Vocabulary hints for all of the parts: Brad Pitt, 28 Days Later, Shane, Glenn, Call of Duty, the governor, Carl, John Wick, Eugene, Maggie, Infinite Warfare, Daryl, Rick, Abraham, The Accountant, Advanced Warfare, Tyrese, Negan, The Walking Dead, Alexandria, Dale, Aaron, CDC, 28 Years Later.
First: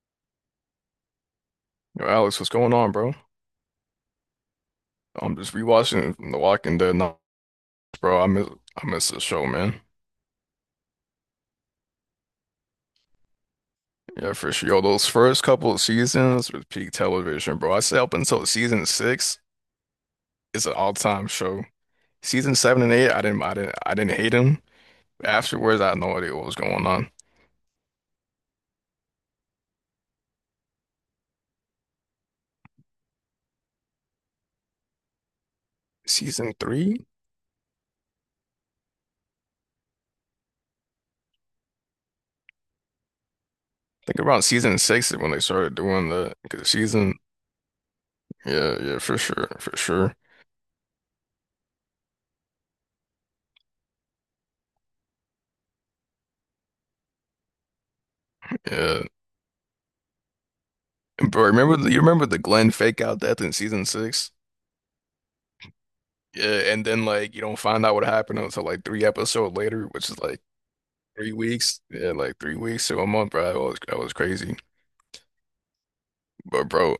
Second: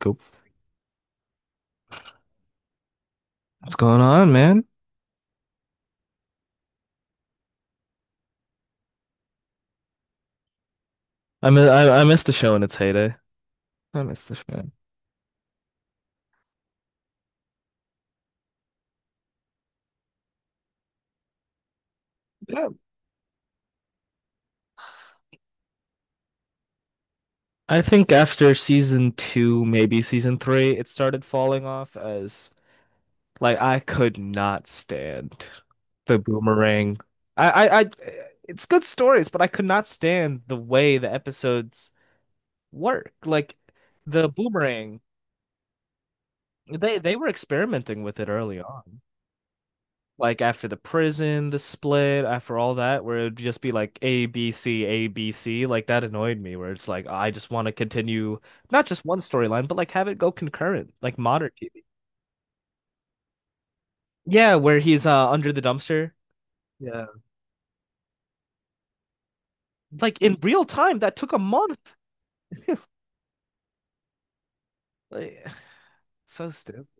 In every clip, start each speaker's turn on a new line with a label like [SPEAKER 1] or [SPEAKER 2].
[SPEAKER 1] Cool.
[SPEAKER 2] Yo, Alex, what's going on, bro?
[SPEAKER 1] What's going on, man?
[SPEAKER 2] I'm just rewatching The Walking Dead now, bro. I miss the show, man.
[SPEAKER 1] I missed the show in its heyday. I missed
[SPEAKER 2] Yeah,
[SPEAKER 1] the
[SPEAKER 2] for sure.
[SPEAKER 1] show.
[SPEAKER 2] Yo, those first couple of seasons was peak television, bro. I say up until season six, it's an all-time show. Season
[SPEAKER 1] Yeah.
[SPEAKER 2] seven and eight, I didn't hate them. Afterwards, I had no idea what was going on.
[SPEAKER 1] I think after season two, maybe season three, it started falling off as like I could not stand the
[SPEAKER 2] Season three?
[SPEAKER 1] boomerang.
[SPEAKER 2] I
[SPEAKER 1] I it's good stories, but I could not stand the way the episodes work. Like
[SPEAKER 2] think
[SPEAKER 1] the
[SPEAKER 2] around season
[SPEAKER 1] boomerang,
[SPEAKER 2] six is when they started doing the 'cause
[SPEAKER 1] they
[SPEAKER 2] season.
[SPEAKER 1] they were experimenting with it early
[SPEAKER 2] Yeah, yeah,
[SPEAKER 1] on.
[SPEAKER 2] for sure, for sure.
[SPEAKER 1] Like after the prison, the split, after all that, where it would just be like A, B, C, A, B, C. Like that annoyed me, where it's like I just want to continue not
[SPEAKER 2] Yeah.
[SPEAKER 1] just one storyline, but like have it go concurrent, like
[SPEAKER 2] Bro,
[SPEAKER 1] modern
[SPEAKER 2] remember
[SPEAKER 1] TV.
[SPEAKER 2] you remember the Glenn fake out death in season six?
[SPEAKER 1] Yeah, where he's under the dumpster.
[SPEAKER 2] Yeah, and then
[SPEAKER 1] Yeah.
[SPEAKER 2] like you don't find out what happened until like three episodes later, which is
[SPEAKER 1] Like in
[SPEAKER 2] like
[SPEAKER 1] real time, that took
[SPEAKER 2] three
[SPEAKER 1] a month.
[SPEAKER 2] weeks. Yeah, like three weeks to a month, bro. That was crazy.
[SPEAKER 1] Like, so
[SPEAKER 2] But
[SPEAKER 1] stupid.
[SPEAKER 2] bro,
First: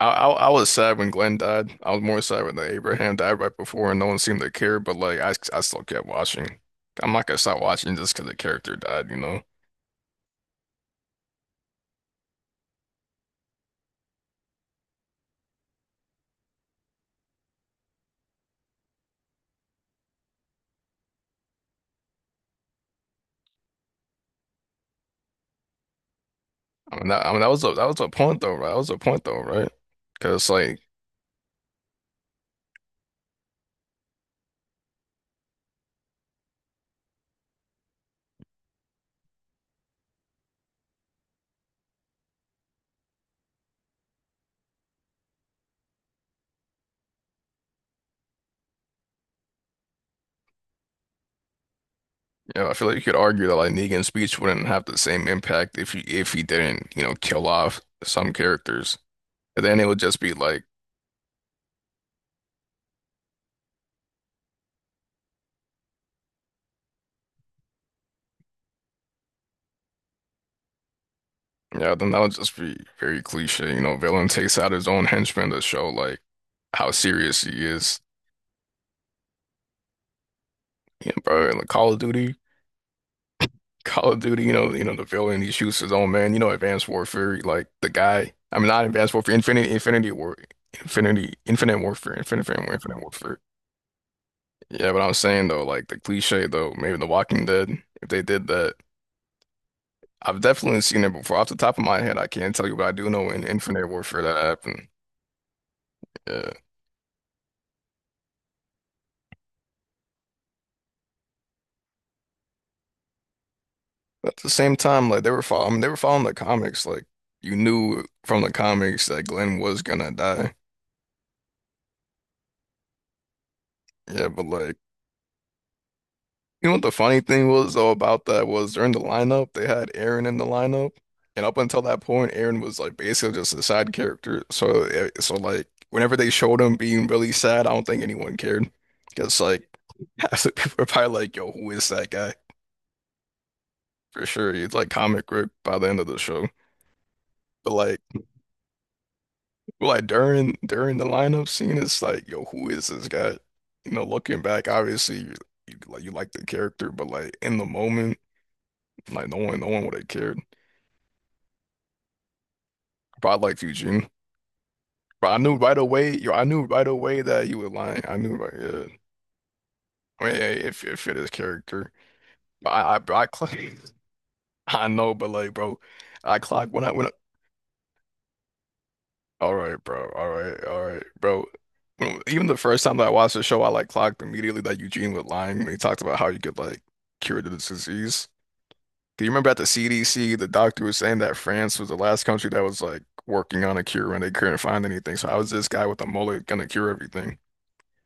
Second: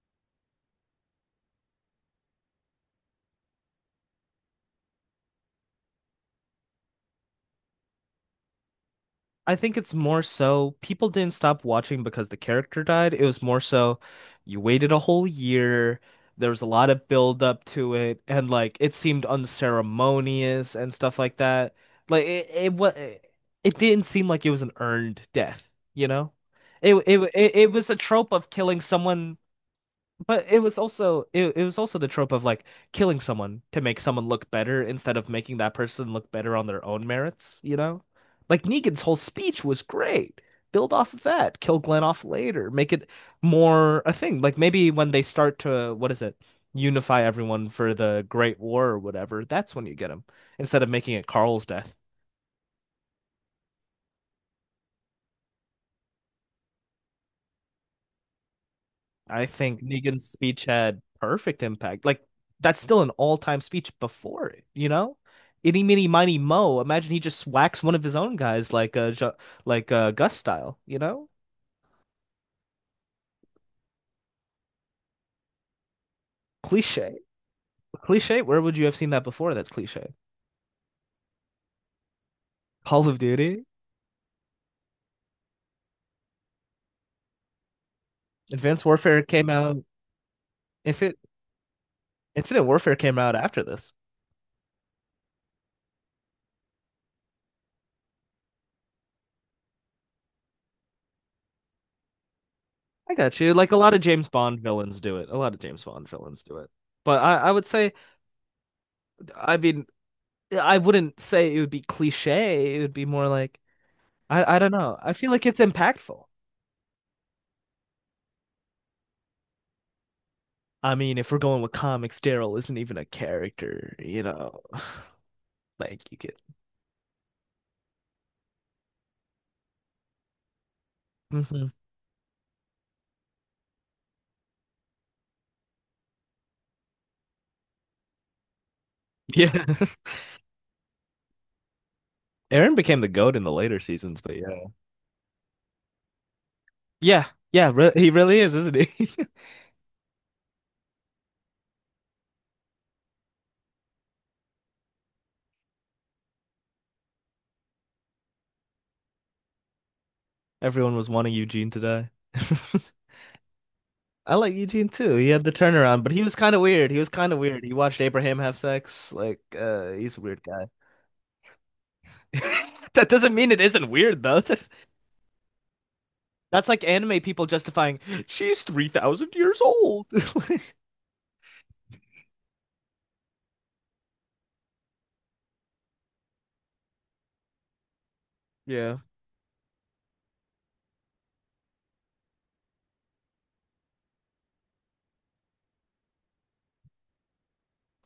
[SPEAKER 2] I was sad when Glenn died. I was more sad when the Abraham died right before, and no one seemed to care. But like I still kept watching. I'm not gonna stop watching just because the character died, you know.
[SPEAKER 1] I think it's more so people didn't stop watching because the character died. It was more so you waited a whole year. There was a lot of build up to it, and like it seemed unceremonious and stuff like that. Like it didn't seem like it was an earned death, you know? It,
[SPEAKER 2] I mean
[SPEAKER 1] it
[SPEAKER 2] that I mean that
[SPEAKER 1] it
[SPEAKER 2] was
[SPEAKER 1] it was a
[SPEAKER 2] a
[SPEAKER 1] trope
[SPEAKER 2] point
[SPEAKER 1] of
[SPEAKER 2] though, right? That
[SPEAKER 1] killing
[SPEAKER 2] was a point
[SPEAKER 1] someone,
[SPEAKER 2] though, right?
[SPEAKER 1] but
[SPEAKER 2] Because
[SPEAKER 1] it was
[SPEAKER 2] like
[SPEAKER 1] also it was also the trope of like killing someone to make someone look better instead of making that person look better on their own merits, you know? Like Negan's whole speech was great. Build off of that, kill Glenn off later, make it more a thing. Like maybe when they start to what is it? Unify everyone for the Great War or whatever, that's when you get him instead of making it Carl's death.
[SPEAKER 2] you know, I feel like you could argue that like Negan's speech wouldn't have the same impact if he didn't kill off some characters.
[SPEAKER 1] I
[SPEAKER 2] And then
[SPEAKER 1] think
[SPEAKER 2] it would just
[SPEAKER 1] Negan's
[SPEAKER 2] be like,
[SPEAKER 1] speech had perfect impact. Like that's still an all-time speech before it, you know? Itty meeny miny mo. Imagine he just whacks one of his own guys like Jo- like Gus style, you know?
[SPEAKER 2] yeah, then that would just be very cliche. You know, villain takes out his own henchman to show like how
[SPEAKER 1] Cliche.
[SPEAKER 2] serious he is.
[SPEAKER 1] Cliche. Where would you have seen that before? That's cliche.
[SPEAKER 2] You know, bro, in the
[SPEAKER 1] Call of Duty.
[SPEAKER 2] Call of Duty, you know, the villain, he shoots his own man. You know, Advanced Warfare, like the guy, I mean,
[SPEAKER 1] Advanced
[SPEAKER 2] not Advanced
[SPEAKER 1] Warfare
[SPEAKER 2] Warfare,
[SPEAKER 1] came
[SPEAKER 2] Infinity,
[SPEAKER 1] out
[SPEAKER 2] Infinity War,
[SPEAKER 1] if it
[SPEAKER 2] Infinity, Infinite Warfare, Infinite,
[SPEAKER 1] Infinite
[SPEAKER 2] Warfare,
[SPEAKER 1] Warfare
[SPEAKER 2] Infinite
[SPEAKER 1] came out
[SPEAKER 2] Warfare.
[SPEAKER 1] after this.
[SPEAKER 2] Yeah, but I'm saying though, like the cliche though, maybe The Walking Dead, if they did that, I've definitely seen it before. Off the top of my head, I can't tell you, but I do
[SPEAKER 1] I
[SPEAKER 2] know
[SPEAKER 1] got
[SPEAKER 2] in
[SPEAKER 1] you. Like a
[SPEAKER 2] Infinite
[SPEAKER 1] lot of
[SPEAKER 2] Warfare
[SPEAKER 1] James
[SPEAKER 2] that
[SPEAKER 1] Bond
[SPEAKER 2] happened.
[SPEAKER 1] villains do it. A lot of James Bond villains
[SPEAKER 2] Yeah.
[SPEAKER 1] do it. But I would say, I mean, I wouldn't say it would be cliche. It would be more like
[SPEAKER 2] But at the
[SPEAKER 1] I don't
[SPEAKER 2] same
[SPEAKER 1] know.
[SPEAKER 2] time,
[SPEAKER 1] I
[SPEAKER 2] like
[SPEAKER 1] feel
[SPEAKER 2] they were
[SPEAKER 1] like it's
[SPEAKER 2] following, I mean, they were
[SPEAKER 1] impactful.
[SPEAKER 2] following the comics. Like you knew from the comics that Glenn was gonna die.
[SPEAKER 1] I mean, if we're going with comics, Daryl isn't even a character, you
[SPEAKER 2] Yeah, but
[SPEAKER 1] know.
[SPEAKER 2] like
[SPEAKER 1] Like you could.
[SPEAKER 2] you know what the funny thing was though about that was during the lineup they had Aaron in the lineup, and up
[SPEAKER 1] Hmm.
[SPEAKER 2] until that point, Aaron was like basically just a side character. So eh, so like whenever they showed him being really sad, I don't think anyone cared because like
[SPEAKER 1] Yeah.
[SPEAKER 2] half the people were probably like, "Yo, who is that guy?"
[SPEAKER 1] Aaron became the goat in the later seasons,
[SPEAKER 2] For
[SPEAKER 1] but
[SPEAKER 2] sure,
[SPEAKER 1] yeah.
[SPEAKER 2] he's like comic grip by the end of the show.
[SPEAKER 1] Yeah. Yeah,
[SPEAKER 2] But
[SPEAKER 1] re
[SPEAKER 2] like.
[SPEAKER 1] he really is, isn't he?
[SPEAKER 2] Like during the lineup scene, it's like, yo, who is this guy? You know, looking back, obviously, you like the character, but like in the moment, like no one would have cared.
[SPEAKER 1] Everyone was wanting Eugene to die.
[SPEAKER 2] But I liked Eugene,
[SPEAKER 1] I like Eugene too. He
[SPEAKER 2] but I
[SPEAKER 1] had the
[SPEAKER 2] knew right
[SPEAKER 1] turnaround, but
[SPEAKER 2] away,
[SPEAKER 1] he
[SPEAKER 2] yo,
[SPEAKER 1] was
[SPEAKER 2] I
[SPEAKER 1] kind of
[SPEAKER 2] knew right
[SPEAKER 1] weird. He was
[SPEAKER 2] away
[SPEAKER 1] kind of
[SPEAKER 2] that he
[SPEAKER 1] weird.
[SPEAKER 2] was
[SPEAKER 1] He watched
[SPEAKER 2] lying. I knew
[SPEAKER 1] Abraham
[SPEAKER 2] right,
[SPEAKER 1] have
[SPEAKER 2] yeah.
[SPEAKER 1] sex. Like, he's a
[SPEAKER 2] I mean,
[SPEAKER 1] weird
[SPEAKER 2] it,
[SPEAKER 1] guy.
[SPEAKER 2] it fit his character. But I,
[SPEAKER 1] That
[SPEAKER 2] I, I
[SPEAKER 1] doesn't mean
[SPEAKER 2] clocked,
[SPEAKER 1] it isn't weird though.
[SPEAKER 2] I know, but like, bro, I
[SPEAKER 1] That's
[SPEAKER 2] clocked
[SPEAKER 1] like
[SPEAKER 2] when I.
[SPEAKER 1] anime people justifying, she's 3,000
[SPEAKER 2] All
[SPEAKER 1] years
[SPEAKER 2] right,
[SPEAKER 1] old.
[SPEAKER 2] bro.
[SPEAKER 1] Like,
[SPEAKER 2] All right, bro. When- Even the first time that I watched the show, I like clocked immediately that Eugene was lying when he talked about how you could like cure the disease.
[SPEAKER 1] yeah.
[SPEAKER 2] Do you remember at the CDC, the doctor was saying that France was the last country that was like working on a cure and they couldn't find anything. So how is this guy with a mullet gonna cure everything?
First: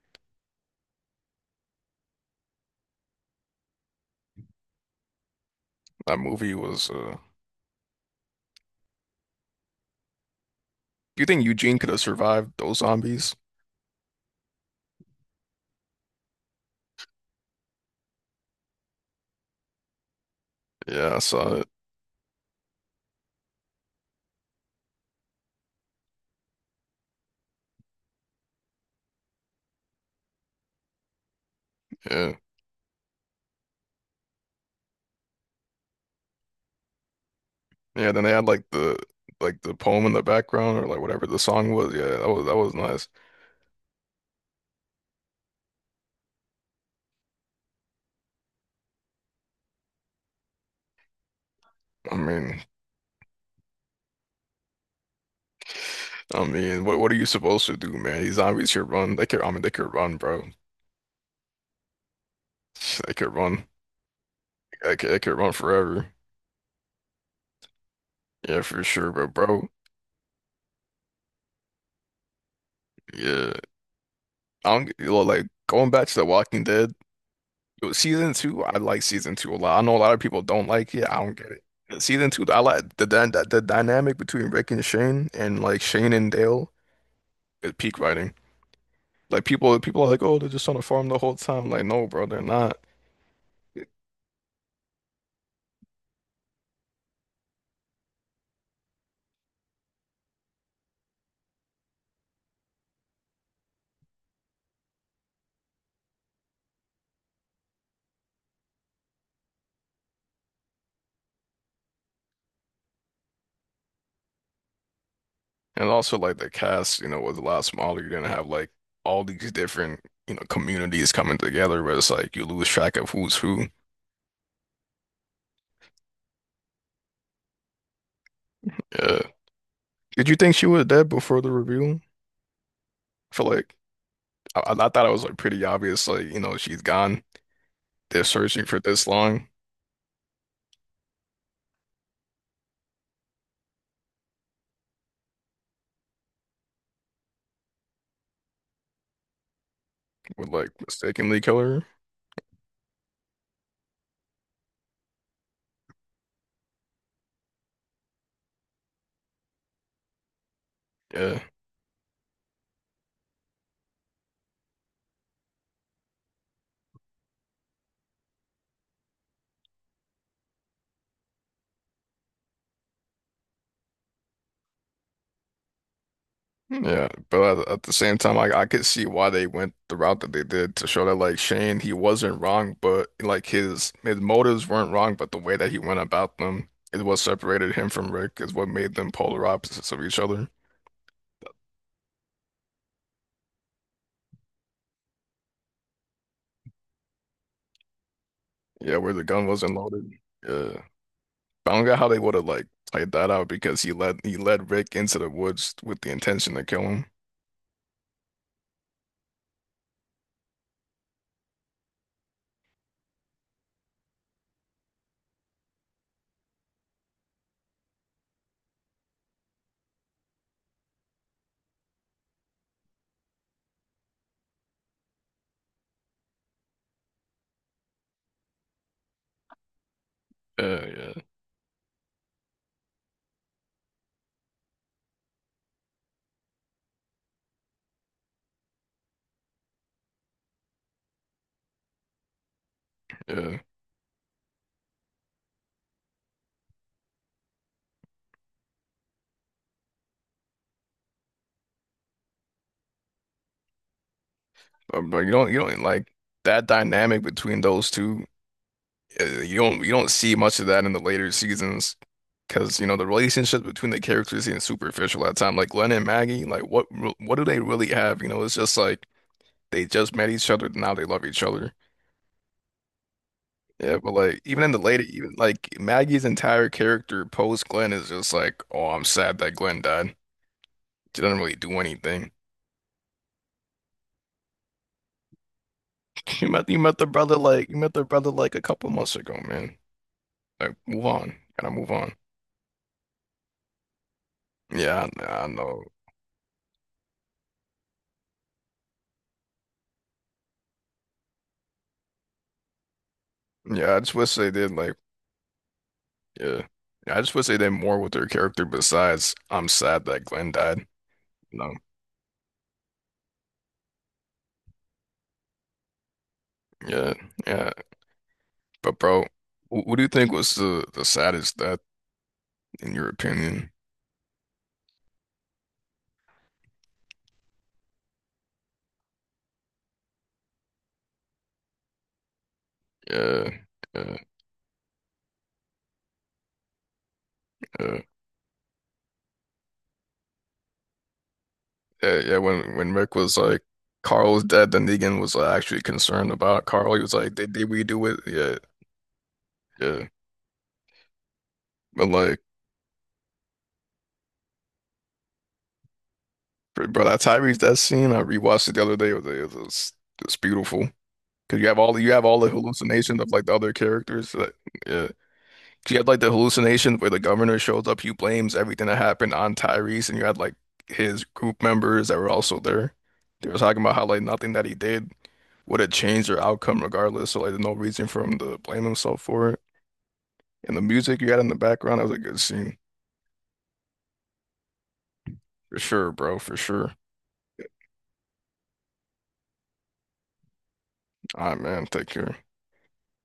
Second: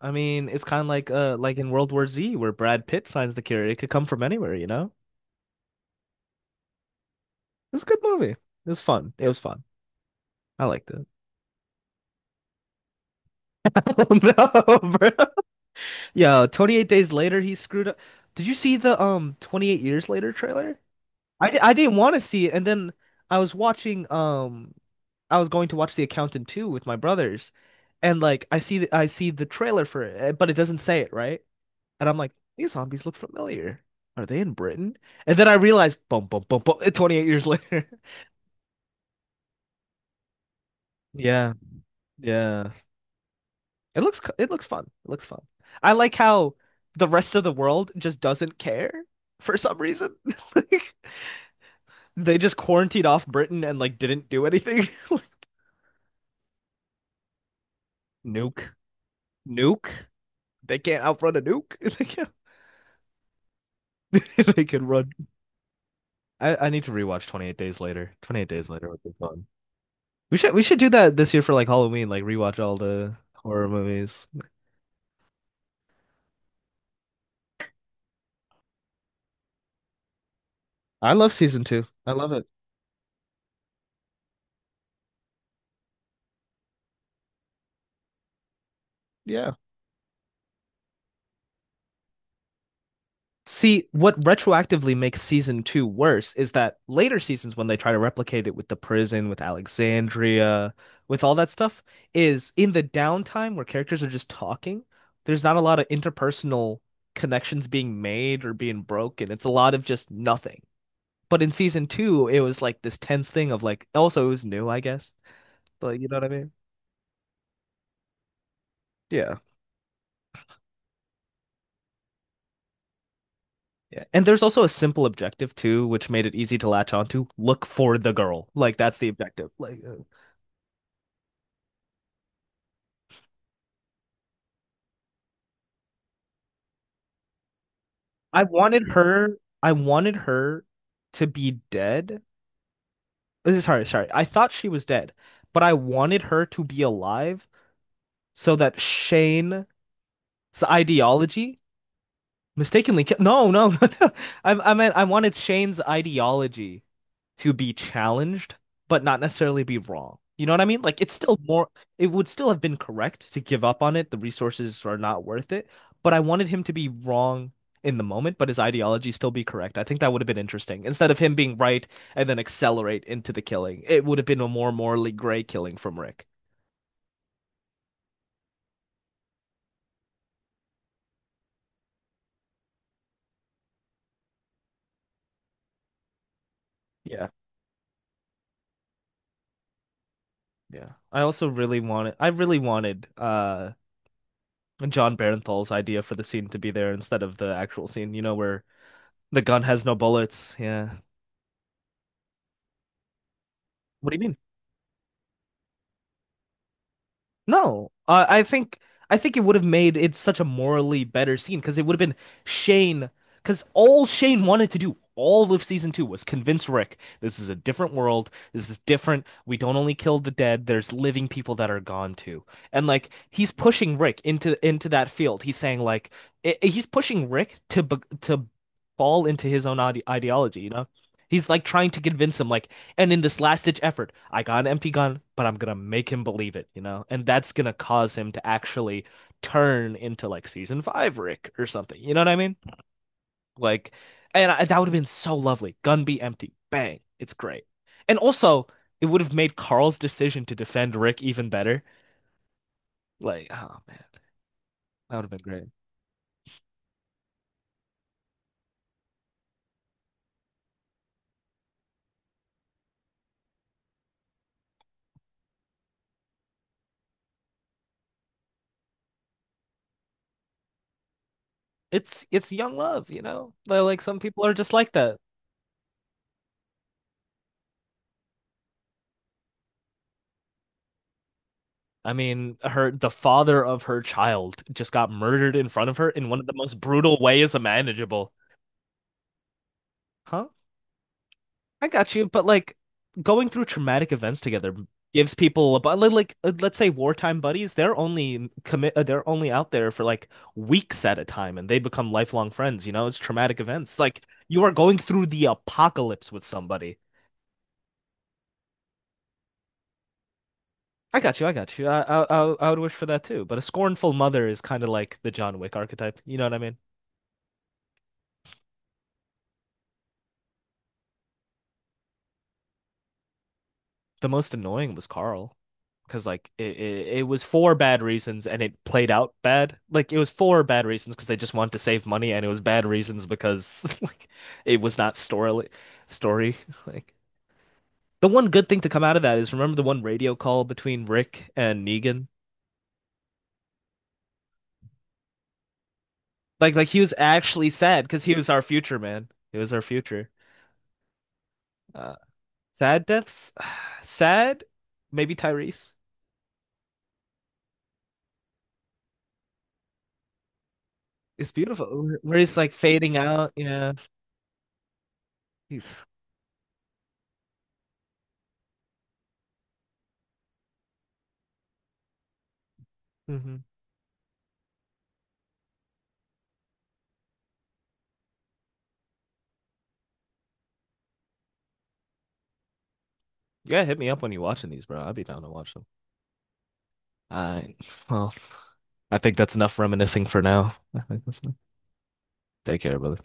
[SPEAKER 1] I mean, it's kind of like in World War Z where Brad Pitt finds the cure. It could come from anywhere, you know?
[SPEAKER 2] That movie was,
[SPEAKER 1] It's a good movie. It was fun. It was fun. I liked it.
[SPEAKER 2] do you think Eugene could have survived those zombies?
[SPEAKER 1] Oh no, bro. Yo, 28 days later he screwed up. Did you see the 28 years later trailer?
[SPEAKER 2] Yeah, I saw it.
[SPEAKER 1] I didn't want to see it, and then I was watching I was going to watch The Accountant 2 with my brothers and like I see the trailer for it, eh, but it doesn't say it, right? And I'm like,
[SPEAKER 2] Yeah.
[SPEAKER 1] these zombies look familiar. Are they in Britain? And then I realized, boom, boom, boom, boom, 28 years later.
[SPEAKER 2] Yeah, then they had like the poem in the background or like whatever the
[SPEAKER 1] Yeah,
[SPEAKER 2] song was. Yeah, that
[SPEAKER 1] yeah.
[SPEAKER 2] was nice.
[SPEAKER 1] It looks co- it looks fun. It looks fun. I like how the rest of the world just doesn't care for some reason. Like
[SPEAKER 2] I
[SPEAKER 1] they just
[SPEAKER 2] mean,
[SPEAKER 1] quarantined off Britain and like didn't do anything. Like,
[SPEAKER 2] I mean, what are you supposed to do, man? These zombies
[SPEAKER 1] nuke.
[SPEAKER 2] could run. They could, I mean, they could
[SPEAKER 1] Nuke.
[SPEAKER 2] run, bro.
[SPEAKER 1] They can't outrun a nuke. They
[SPEAKER 2] They could run.
[SPEAKER 1] can't. They can run.
[SPEAKER 2] They could run forever.
[SPEAKER 1] I need to rewatch 28 Days Later. 28
[SPEAKER 2] Yeah,
[SPEAKER 1] Days
[SPEAKER 2] for
[SPEAKER 1] Later would
[SPEAKER 2] sure.
[SPEAKER 1] be
[SPEAKER 2] But
[SPEAKER 1] fun.
[SPEAKER 2] bro,
[SPEAKER 1] We should do that this year for like Halloween, like rewatch all the
[SPEAKER 2] yeah,
[SPEAKER 1] horror movies.
[SPEAKER 2] I don't get- well, like going back to The Walking Dead yo, season two. I like season two a lot. I know a lot of people don't like it.
[SPEAKER 1] I
[SPEAKER 2] I
[SPEAKER 1] love
[SPEAKER 2] don't get it.
[SPEAKER 1] season two. I
[SPEAKER 2] Season
[SPEAKER 1] love
[SPEAKER 2] two,
[SPEAKER 1] it.
[SPEAKER 2] I like the dy- the dynamic between Rick and Shane and like Shane and Dale is peak writing. Like
[SPEAKER 1] Yeah.
[SPEAKER 2] people, people are like, oh, they're just on a farm the whole time. Like, no, bro, they're not.
[SPEAKER 1] See, what retroactively makes season two worse is that later seasons, when they try to replicate it with the prison, with Alexandria, with all that stuff, is in the downtime where characters are just talking, there's not a lot of interpersonal connections being made or being broken. It's a lot of just nothing. But in season two, it was like this tense thing of like, also, it was new, I guess.
[SPEAKER 2] And
[SPEAKER 1] Like, you know
[SPEAKER 2] also
[SPEAKER 1] what I
[SPEAKER 2] like the
[SPEAKER 1] mean?
[SPEAKER 2] cast, you know, was a lot smaller. You're gonna have like all
[SPEAKER 1] Yeah.
[SPEAKER 2] these different, you know, communities coming together, but it's like you lose track of who's who.
[SPEAKER 1] Yeah. And there's also a simple objective too, which made it easy to latch onto. Look for the girl. Like that's the
[SPEAKER 2] Yeah.
[SPEAKER 1] objective. Like
[SPEAKER 2] Did you think she was dead before the reveal? I feel like I thought it was like pretty obvious, like, you know, she's gone. They're
[SPEAKER 1] I
[SPEAKER 2] searching for
[SPEAKER 1] wanted
[SPEAKER 2] this
[SPEAKER 1] her
[SPEAKER 2] long
[SPEAKER 1] I wanted her to be dead. Sorry, sorry. I thought she was dead, but I wanted her to be alive so that Shane's
[SPEAKER 2] would like mistakenly kill
[SPEAKER 1] ideology
[SPEAKER 2] her.
[SPEAKER 1] mistakenly ki- no, no, no. I meant I wanted Shane's ideology to be challenged, but not necessarily be wrong. You know what I mean? Like it's still
[SPEAKER 2] Yeah.
[SPEAKER 1] more it would still have been correct to give up on it. The resources are not worth it, but I wanted him to be wrong in the moment, but his ideology still be correct. I think that would have been interesting. Instead of him being right and then accelerate into the killing, it would have been a more morally gray killing from Rick.
[SPEAKER 2] Yeah, but at the same time, I could see why they went the route that they did to show that like Shane, he wasn't wrong, but like his motives weren't wrong, but the way that he went about them is what
[SPEAKER 1] Yeah.
[SPEAKER 2] separated him from Rick, is what made them polar opposites of each other.
[SPEAKER 1] Yeah. I really wanted John Barenthal's idea for the scene to be there instead of the actual scene, you know, where
[SPEAKER 2] Yeah, where the
[SPEAKER 1] the
[SPEAKER 2] gun
[SPEAKER 1] gun
[SPEAKER 2] wasn't
[SPEAKER 1] has no
[SPEAKER 2] loaded.
[SPEAKER 1] bullets.
[SPEAKER 2] Yeah,
[SPEAKER 1] Yeah.
[SPEAKER 2] but I don't get how they would have like played that out because he
[SPEAKER 1] What do
[SPEAKER 2] led
[SPEAKER 1] you mean?
[SPEAKER 2] he led Rick into the woods with the intention to kill him.
[SPEAKER 1] No, I think it would have made it such a morally better scene because it would have been Shane, because all Shane wanted to do all of season two was convince Rick this is a different world. This is different. We don't only kill the dead. There's living people that are gone too, and like he's pushing Rick into that field. He's saying like I he's pushing Rick to be- to fall into his own ideology. You know,
[SPEAKER 2] Yeah, yeah,
[SPEAKER 1] he's like trying to convince him like and in this last ditch effort, I got an empty gun, but I'm gonna make him believe it, you know? And that's gonna cause him to actually turn into like season five Rick or something. You know what I mean?
[SPEAKER 2] yeah.
[SPEAKER 1] Like, that would have been so lovely. Gun be empty. Bang. It's great. And also, it would have made Carl's decision to defend Rick even better. Like, oh man, that
[SPEAKER 2] But
[SPEAKER 1] would have
[SPEAKER 2] you
[SPEAKER 1] been
[SPEAKER 2] don't you
[SPEAKER 1] great.
[SPEAKER 2] don't like that dynamic between those two. Uh, you don't see much of that in the later seasons because you know the relationship between the characters seems superficial at time. Like Glenn and Maggie, like what re- what do they really have? You know, it's just like they just met each other, now they love each other.
[SPEAKER 1] It's young love, you know?
[SPEAKER 2] Yeah,
[SPEAKER 1] Like
[SPEAKER 2] but
[SPEAKER 1] some
[SPEAKER 2] like
[SPEAKER 1] people are
[SPEAKER 2] even
[SPEAKER 1] just
[SPEAKER 2] in the
[SPEAKER 1] like
[SPEAKER 2] later,
[SPEAKER 1] that.
[SPEAKER 2] even like Maggie's entire character post Glenn is just like, oh, I'm sad that Glenn died. She doesn't really do
[SPEAKER 1] I
[SPEAKER 2] anything.
[SPEAKER 1] mean, her the father of her child just got murdered in front of her in one of
[SPEAKER 2] You
[SPEAKER 1] the
[SPEAKER 2] met
[SPEAKER 1] most
[SPEAKER 2] you met the
[SPEAKER 1] brutal
[SPEAKER 2] brother
[SPEAKER 1] ways
[SPEAKER 2] like you met the brother
[SPEAKER 1] imaginable.
[SPEAKER 2] like a couple months ago, man.
[SPEAKER 1] Huh?
[SPEAKER 2] Like move on, gotta
[SPEAKER 1] I
[SPEAKER 2] move on.
[SPEAKER 1] got you, but like going through traumatic events together
[SPEAKER 2] Yeah, I,
[SPEAKER 1] gives
[SPEAKER 2] I
[SPEAKER 1] people a
[SPEAKER 2] know.
[SPEAKER 1] like let's say wartime buddies, they're only commit they're only out there for like weeks at a time and they become lifelong friends, you know? It's traumatic
[SPEAKER 2] Yeah,
[SPEAKER 1] events.
[SPEAKER 2] I just
[SPEAKER 1] Like
[SPEAKER 2] wish they
[SPEAKER 1] you
[SPEAKER 2] did
[SPEAKER 1] are
[SPEAKER 2] like.
[SPEAKER 1] going through the apocalypse with
[SPEAKER 2] Yeah.
[SPEAKER 1] somebody.
[SPEAKER 2] Yeah, I just wish they did more with their character besides I'm sad that Glenn died.
[SPEAKER 1] I
[SPEAKER 2] No.
[SPEAKER 1] got you. I would wish for that too, but a scornful mother is kind of like the John Wick archetype. You know what I mean?
[SPEAKER 2] Yeah. Yeah. But bro, wh- what do you think was the saddest death in your opinion?
[SPEAKER 1] The most annoying was Carl because like it was for bad reasons and it played out bad. Like it was for bad reasons because they just wanted to save money and it was bad reasons
[SPEAKER 2] Yeah.
[SPEAKER 1] because
[SPEAKER 2] Yeah.
[SPEAKER 1] like it was not story like
[SPEAKER 2] Yeah.
[SPEAKER 1] the one good thing to come out of that is remember the one radio call between Rick and
[SPEAKER 2] Yeah.
[SPEAKER 1] Negan?
[SPEAKER 2] Yeah. When Rick was like Carl was dead, then Negan was like, actually concerned about
[SPEAKER 1] Like
[SPEAKER 2] Carl.
[SPEAKER 1] he
[SPEAKER 2] He
[SPEAKER 1] was
[SPEAKER 2] was like,
[SPEAKER 1] actually
[SPEAKER 2] did we
[SPEAKER 1] sad
[SPEAKER 2] do it?
[SPEAKER 1] because he was
[SPEAKER 2] Yeah.
[SPEAKER 1] our future man. He was our
[SPEAKER 2] Yeah.
[SPEAKER 1] future.
[SPEAKER 2] But
[SPEAKER 1] Uh,
[SPEAKER 2] like
[SPEAKER 1] sad deaths, sad. Maybe Tyrese.
[SPEAKER 2] bro, bro, that Tyrese that scene, I rewatched it the other day. It's beautiful.
[SPEAKER 1] It's
[SPEAKER 2] Cause you have all the, you
[SPEAKER 1] beautiful
[SPEAKER 2] have
[SPEAKER 1] where
[SPEAKER 2] all the
[SPEAKER 1] he's like fading
[SPEAKER 2] hallucinations of like
[SPEAKER 1] out.
[SPEAKER 2] the other
[SPEAKER 1] Yeah,
[SPEAKER 2] characters. Like, yeah.
[SPEAKER 1] he's.
[SPEAKER 2] You had like the hallucination where the governor shows up, he blames everything that happened on Tyrese, and you had like his group members that were also there. They were
[SPEAKER 1] Mhm.
[SPEAKER 2] talking about how like nothing that he did would have changed their outcome regardless, so like there's no reason for him to blame himself for it. And the music you had in the background, that was a good scene.
[SPEAKER 1] Yeah, hit me up when you're watching these, bro. I'd be down to watch
[SPEAKER 2] For
[SPEAKER 1] them.
[SPEAKER 2] sure, bro, for sure.
[SPEAKER 1] All right. Well, I think that's enough reminiscing for now. I think that's
[SPEAKER 2] All
[SPEAKER 1] enough.
[SPEAKER 2] right, man, take care.
[SPEAKER 1] Take care, brother.